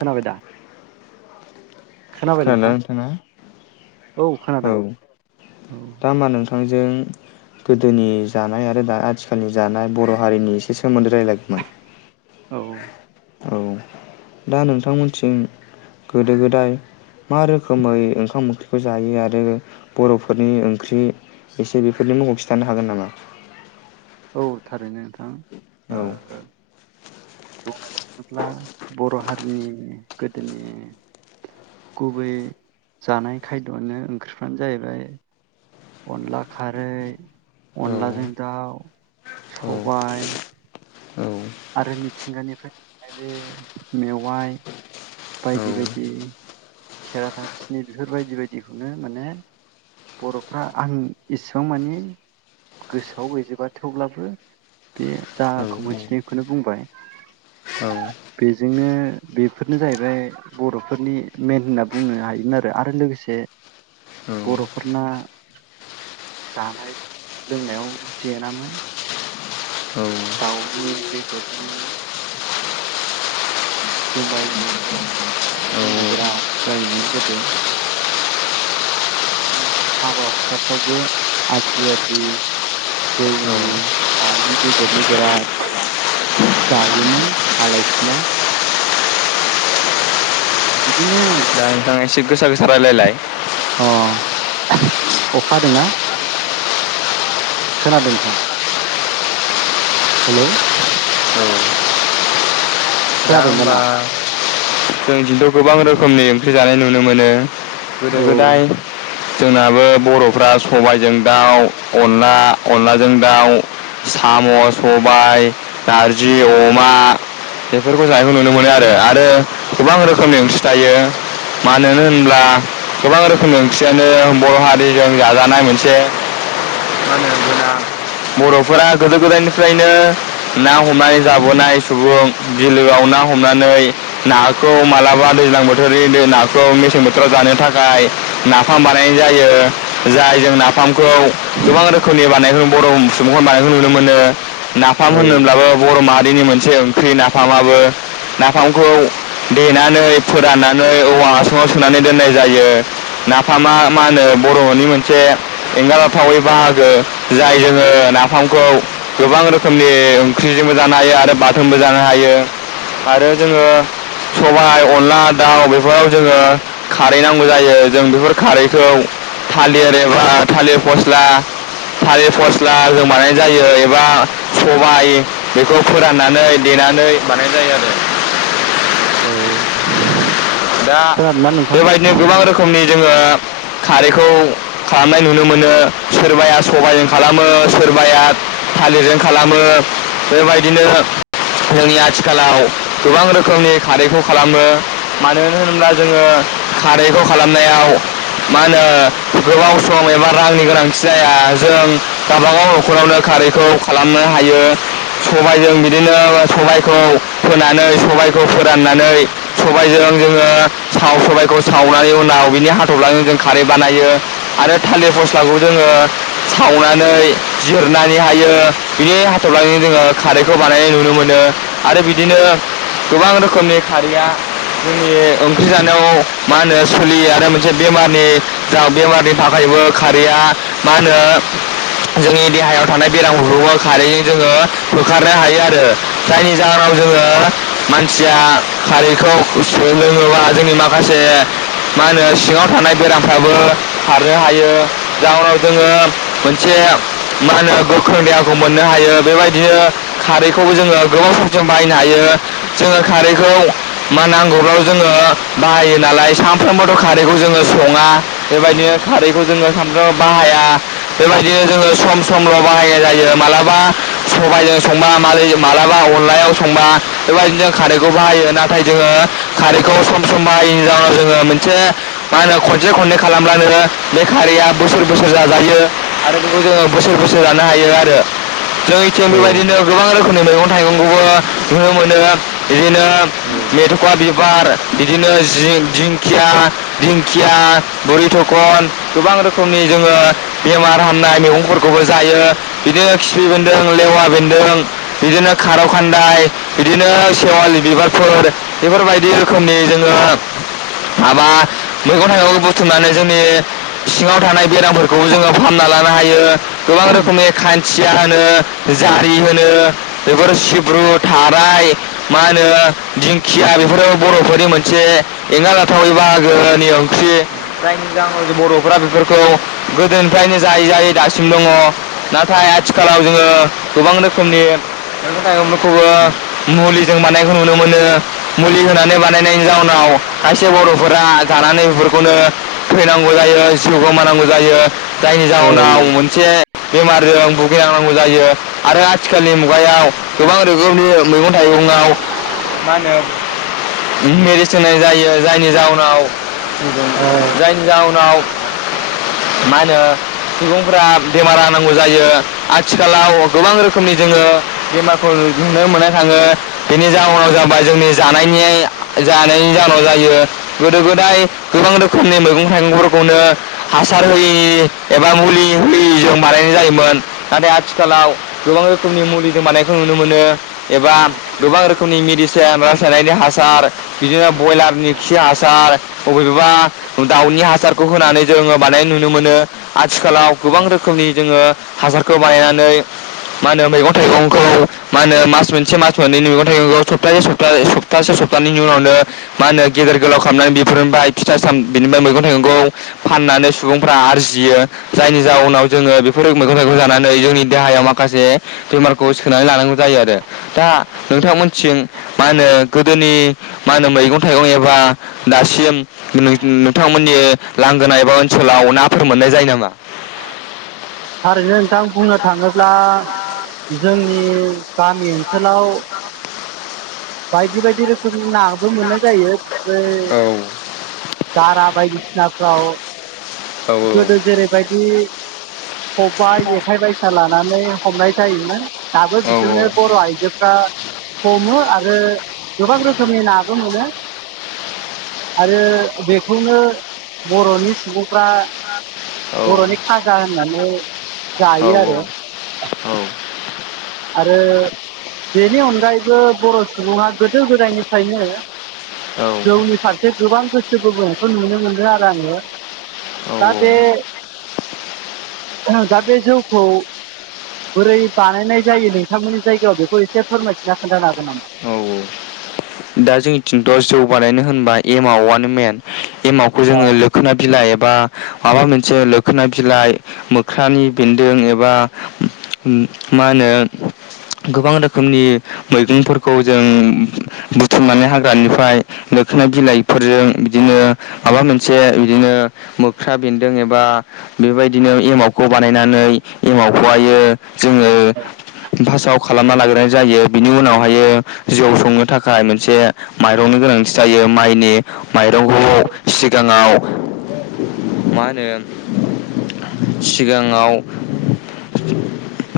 खोनाबाय दा खोनाबाय खोनादोंना नोंथां नोंथाङा औ खोनादों बिफांजों गोदोनि जानाय आरो दा आथिखालनि जानाय बर' हारिनि एसे सोमोन्दो रायलायगौमोन औ औ दा नोंथांमोनथिं गोदो गोदाय मा रोखोमै ओंखाम ओंख्रिखौ जायो आरो आरो बर'फोरनि ओंख्रि एसे बेफोरनि मुंखौ खिथानो हागोन नामा औ थारैनो नों औ बुंनो थाङोब्ला बर' हारिनि गोदोनि गुबै जानाय खायद'आनो ओंख्रिफ्रानो जायैबाय अनला खारै अनलाजों दाउ सबाय आरो मिथिंगानिफ्राय मोननाय बे मेवाइ बायदि बायदि खेरादा फिनि बेफोरबायदि बायदिखौनो माने बर'फ्रा आं इसिबां मानि गोसोआव गैजोबा थेवब्लाबो बे जाखौ मोनथिनाय बेखौनो बुंबाय बेजोंनो बेफोरनो जायैबाय बर'फोरनि मेन होनना बुंनो हायोमोन आरो आरो लोगोसे बर'फोरना जानाय लोंनायाव जेेनामोन दाउनि बेदरनि जुमायनि जेरावबो जानाय लोंनाय बिराद जायोमोन गोदो हाबा हुखाफ्रावबो आद्रि आद्रि जौनि नानि बेदरनि बिराद जायोमोन आलाय सिलाय बिदिनो दा नोंथां एसे गोसा गोसा रायलायलाय अ अखा हादोंना खोनादों नोंथां हेलौ औ दा खोनादों ओमबा दाना जोंनिथिंथ' गोबां रोखोमनि ओंख्रि जानाय नुनो मोनो गोदो औ गोदाय जोंनाबो बर'फ्रा सबायजों दाउ अनला अनलाजों दाउ साम' सबाय नारजि अमा बेफ जानायखौ नुनो मोनो आरो आरो गोबां रोखोमनि ओंख्रि थायो मानो होनब्ला गोबां रोखोमनि ओंख्रियानो बर' हारिजों जाजानाय मोनसे बर'फोरा गोदो गोदायनिफ्रायनो ना हमनाय जाबोनाय सुबुं बिलोआव ना हमनानै नाखौ मालाबा दैज्लां बोथोरनि बे नाखौ मेसें बोथोराव जानो थाखाय नाफाम बानायनाय जायो जाय जों नाफाम खौ गोबां रोखोमनि बानाय बर' सुबुंखौ बानायनायखौ नुनो मोनो नाफाम औ होनोब्लाबो बर' मा निनो मोनसे ख्रि नाफामाबो नाफामखौ देनानै फोराननानै औवा हासुङाव सुनानै दोननाय जायो नाफामा मा होनो बर'नि मोनसे एंगारहाथावै बाहागो जाय जोङो नाफामखौ गोबां रोखोमनि ओंख्रिजोंबो जानो हायो आरो बा थोनबो जानो हायो आरो जोङो सबाय अनला दाउ बेफोराव जोङो खारै नांगौ जायो जों बेफोर खारैखौ थालिर एबा थालिर फस्ला थालिर फस्लाजों बानायनाय जायो एबा सबायाइ बेखौ फोरान ननानै देनानै बानाय जायो आरो औ दा खोनादोंना नोंथां? बेबायदिनो गोबां रोखोमनि जोङो खारैखौ खालामनाय नुनो मोनो सोरबाया सबायजों खालामो सोरबाया थालिरजों खालामो बेबायदिनो जोंनि आथिखालाव गोबां रोखोमनि खारैखौ खालामो मानो होनोब्ला जोङो खारैखौ खालामनायाव मा होनो गोबाव सम एबा रांनि गोनांथि जाया जों गाबागाव नखरावनो खारैखौ खालामनो हायो सबायजों बिदिनो सबायखौ फोनानै सबायखौ फोराननानै सबायजों जोङो साव सबायखौ सावनानै उनाव बिनि हाथफ्लाजों जों खारै बानायो आरो थालिर फस्लाखौ जोङो सावनानै जिरनानै हायो बि हाथफ्लाजों जोङो खारैखौ बानायनाय नुनो मोनो आरो बिदिनो गोबां रोखोमनि खारैया जोंनि ओंख्रि जानायाव मा होनो सोलियो आरो मोनसे बेमारनि जा बेमारनि थाखायबो खारैया मा होनो जोंनि देहायाव थानाय बेरामफोरखौबो खारैजों जोङो होखारनो हायो आरो जायनि जाहोनाव जोङो औ मानसिया खारैखौ गुसु लोङोब्ला जोंनि माखासे मा होनो सिङाव थानाय बेरामफ्राबो खारनो हायो जाउनाव जोङो मोनसे मा होनो गोख्रों देहाखौ मोननो हायो बेबायदिनो खारैखौबो जोङो गोबाव समसिम बाहायनो हायो जोङो खारैखौ मा नांगौब्लाल' जोङो बाहायो नालाय सामफ्रोमबोथ' खारैखौ जोङो सङा औ बेबायदिनो खारैखौ जोङो सानफ्रोमबो बाहाया या बेबायदिनो जोङो सम समल' बाहायनाय जायो मालाबा सबायजों संबा मा-मालाबा अनलायाव संबा बेबायदिनो जों खारैखौ बाहायो ना नाथाय जोङो खारैखौ सम सम बाहायैनि जाउनाव जोङो मोनसे मा होनो खनसे खननै खालामब्लानो बे खारैया बोसोर बोसोर जाजायो आरो बेखौ जोङो बोसोर बोसोर जानो हायो आरो जोंनिथिं औ बेबायदिनो गोबां रोखोमनि मैगं थाइगंखौबो नुनो मोन नो इदिनो मेथ'खा बि बिबार बिदिनो जि दिंखिया दिंखिया बुरि थखन गोबां रोखोमनि जोङो बेमार हामनाय मैगंफोरखौबो जायो बिदिनो खिफि बेन्दों लेवा बेन्दों बिदिनो खारौ खान्दाय बिदिनो सेवालि बिबार फोर बेफोरबायदि रोखोमनि जोङो माबा मैगं थाइगंखौ बुथुमनानै जोंनि सिङाव थानाय बेरामफोरखौबो जोङो फाहामना लानो हायो गोबां रोखोमनि खाइ खिया होनो औ जारि होनो बेफोर सिब्रु थाराय मा होनो दिंखिया बेफोरो बर'फोरनि मोनसे एंगार जाथावै बाहागोनि ओंख्रि जायनि जाहोनाव जों बर'फ्रा बेफोरखौ गोदोनिफ्रायनो जायै जायै दासिम दङ नाथाय आथिखालाव जोङो गोबां रोखोमनि मैगं थाइगंफोर खौबो मुलि जों मानायखौ नुनो मोनो मुलि होनानै बानायनायनि जाउनाव खायसे बर'फोरा जानानै बेफोरखौनो थैनांगौ जायो जिउ गोमानांगौ जायो जायनि औ जाहोनाव मोनसे बेमारजों भुगिनांनांगौ जायो आरो आथिखालनि मुगायाव गोबां रोखोमनि मैगं थाइगङाव मा होनो मेडिसिन होनाय जायो जायनि जाउनाव थारैनो जायनि जाउनाव मा होनो सुबुंफोरा बेमारा नांगौ जायो आथिखालाव गोबां रोखोमनि जोङो बेमारखौ नुनो मोननाय थाङो बेनि जाउनाव जाबाय जोंनि जानायनि जानायनि जाहोनाव जायो गोदो गोदाय गोबां रोखोमनि मैगं थाइगंफोरखौनो हासार होयि एबा मुलि होयिजों बानायनाय जायोमोन नाथाय आथिखालाव गोबां रोखोमनि मुलिजों बानायखौ नुनो मोनो एबा गोबां रोखोम रोखोमनि मेडिसिन रासायननि हासार बिदिनो बयलारनि खि हासार अबेबा दाउनि हासारखौ होनानै जोङो बानायनाय नुनो मोनो आथिखालाव गोबां रोखोमनि जोङो हासारखौ बानायनानै मा होनो मैगं थाइगंखौ मा होनो मास मोनसे मास मोननैनि उन थाइगंखौ सप्तासे स्तसे सप्तासे सप्तानैनि उनावनो मा होनो गेदेर गोलाव खालामनानै बेफोरनिफ्राय फिथा साम बिनिफ्राय मैगं थाइगंखौ फाननानै सुबुंफ्रा आरजियो जायनि जाउनाव जोङो बेफोर मैगं थाइगं जानानै जोंनि देहायाव माखासे बेमारखौ सोनानै लानांगौ जायो आरो दा नोंथांमोनथिं मा होनो गोदोनि मा होनो मैगं थाइगं एबा दासिम नों-नोंथांमोननि लांगोना एबा ओनसोलाव नाफोर मोननाय जायो नामा थारैनो दा बुंनो थाङोब्ला जोंनि गामि ओनसोलाव बायदि बायदि रोखोमनि नाबो मोननाय जायो बै औ बारा बायदिसिनाफ्राव औ गोदो जेरैबायदि खबाय जेखाइ बायसा लानानै हमनाय जायोमोन दाबो औ बिदिनो औ बर' आइजोफ्रा हमो आरो आरो गोबां रोखोमनि नाबो मोनो आरो बेखौनो बर'नि सुबुंफ्रा बर'नि खाजा होननानै जायो आरो आरो बेनि अनगायैबो बर' सुबुङा गोदो गोदायनिफ्रायनो औ जौनि फारसे गोबां गोसो बोबोनायखौ नुनो मोनदों आरो आङो दा बे दा बे जौखौ बोरै बानायनाय जायो नोंथांमोननि जायगायाव बेखौ एसे फोरमायथिना खोन्थानो हागोन नामा? दा जोंनिथिंथ' जौगानायनो होनबा एमावआनो मेन एमावखौ औ जोङो मोखोना बिलाइ एबा बा माबा मोनसे लोखोना बिलाइ मोख्रानि बेन्दों एबा मा होनो गोबां रोखोमनि मैगंफोरखौ जों थुमनानै हाग्रानिफ्राय दोखोना बिलाइफोरजों बिदिनो माबा मोनसे बिदिनो मोख्रा बेन्दों एबा बेबायदिनो एमावखौ बानायनानै एमावखौहायो जोङो फार्स्टाव खालामना लाग्राय जायो बिनि उनावहायो जौ संनो थाखाय थाखाय मोनसे माइरंनि गोनांथि जायो माइनि माइरंखौ सिगाङाव मा होनो सिगाङाव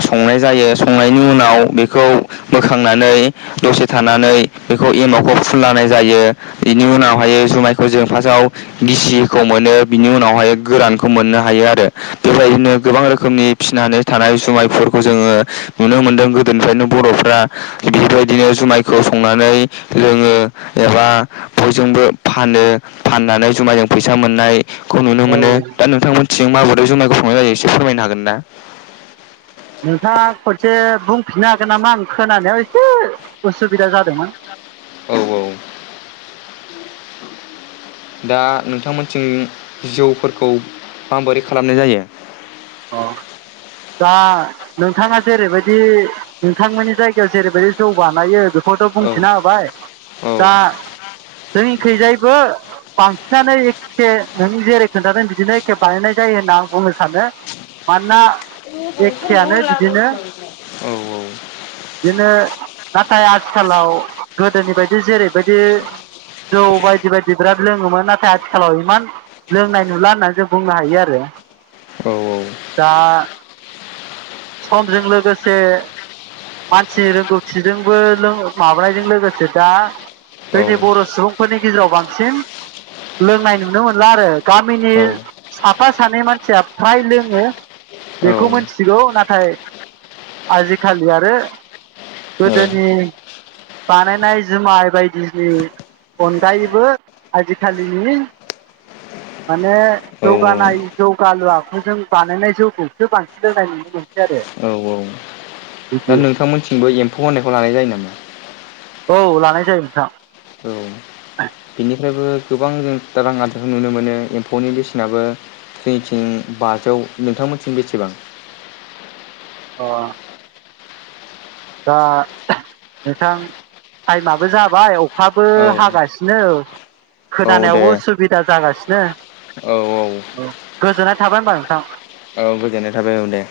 संनाय जायो संनायनि उनाव बेखौ बोखांनानै दसे थानानै बेखौ एमावखौ फुनलनाय जायो बेनि उनावहाय जुमायखौ जों फार्स्टआव गिसिखौ मोनो बिनि उनावहाय गोरानखौ मोननो हायो आरो बेबायदिनो गोबां रोखोमनि फिसिनानै थानाय जुमायफोरखौ जोङो नुनो मोनदों गोदोनिफ्रायनो बर'फ्रा बेबायदिनो जुमायखौ संनानै लोङो एबा बयजोंबो फानो फाननानै जुमायाजों फैसा मोननाय खौ नुनो मोनो दा नोंथांमोनथिं माबो जुमाइखौ संनाय जायो एसे फोरमायनो हागोन ना नोंथाङा खनसे बुंफिननो हागोन नामा आं खोनानायाव एसे उसुबिदा जादोंमोन। औ औ दा नोंथांमोनथिं जौफोरखौ माबोरै खालामनाय जायो। दा नोंथाङा जेरैबायदि नोंथांमोननि जायगायाव जेरैबायदि जौ बानायो बेखौथ' औ बुंथिना होबाय औ दा जोंनिखैजायबो बांसिनानो एखे नों जेरै खोन्थादों बिदिनो एखे बानायनाय जायो होनना आं बुंनो सानो मानोना एखेयानो बिदिनो औ बिदिनो नाथाय आथिखालाव गोदोनि बायदि जेरैबायदि जौ बायदि बायदि बिराद लोङोमोन नाथाय आथिखालाव इमान लोंनाय नुला होननानै जों बुंनो हायो आरो औ औ दा समजों लोगोसे मानसिनि रोंगौथिजोंबो माबानायजों लोगोसे दा औ जोंनि बर' सुबुंफोरनि गेजेराव बांसिन सेम लोंनाय नुनो मोनला आरो गामिनि साफा सानै मानसिया फ्राय लोङो बेखौ मिथिगौ नाथा आजि खालि आरो गोदोनि बानायनाय जुमाय बायदिनि अनगायैबो आजिखालिनि माने औ जौगानाय जौगालु आखुजों बानायनाय जौखौसो बांसिन लोंनाय नुनो मोनसै आरो औ औ दा बिदि नोंथांमोनथिंबो एम्फौ होननायखौ लानाय जायो नामा औ लानाय जायो नोंथां औ बेनिफ्रायबो गोबां जों रां आदारखौ नुनो मोनो एम्फौनि बेसेनाबो जोंनिथिं बाजौ नोंथांमोननिथिं बेसेबां अ दा नोंथां टाइमाबो जाबाय अखाबो औ हागासिनो औ दे खोनानायावबो उसुबिदा जागासिनो ने औ औ थाबाय होनबा नोंथां औ गोजोननाय थाबाय औ दे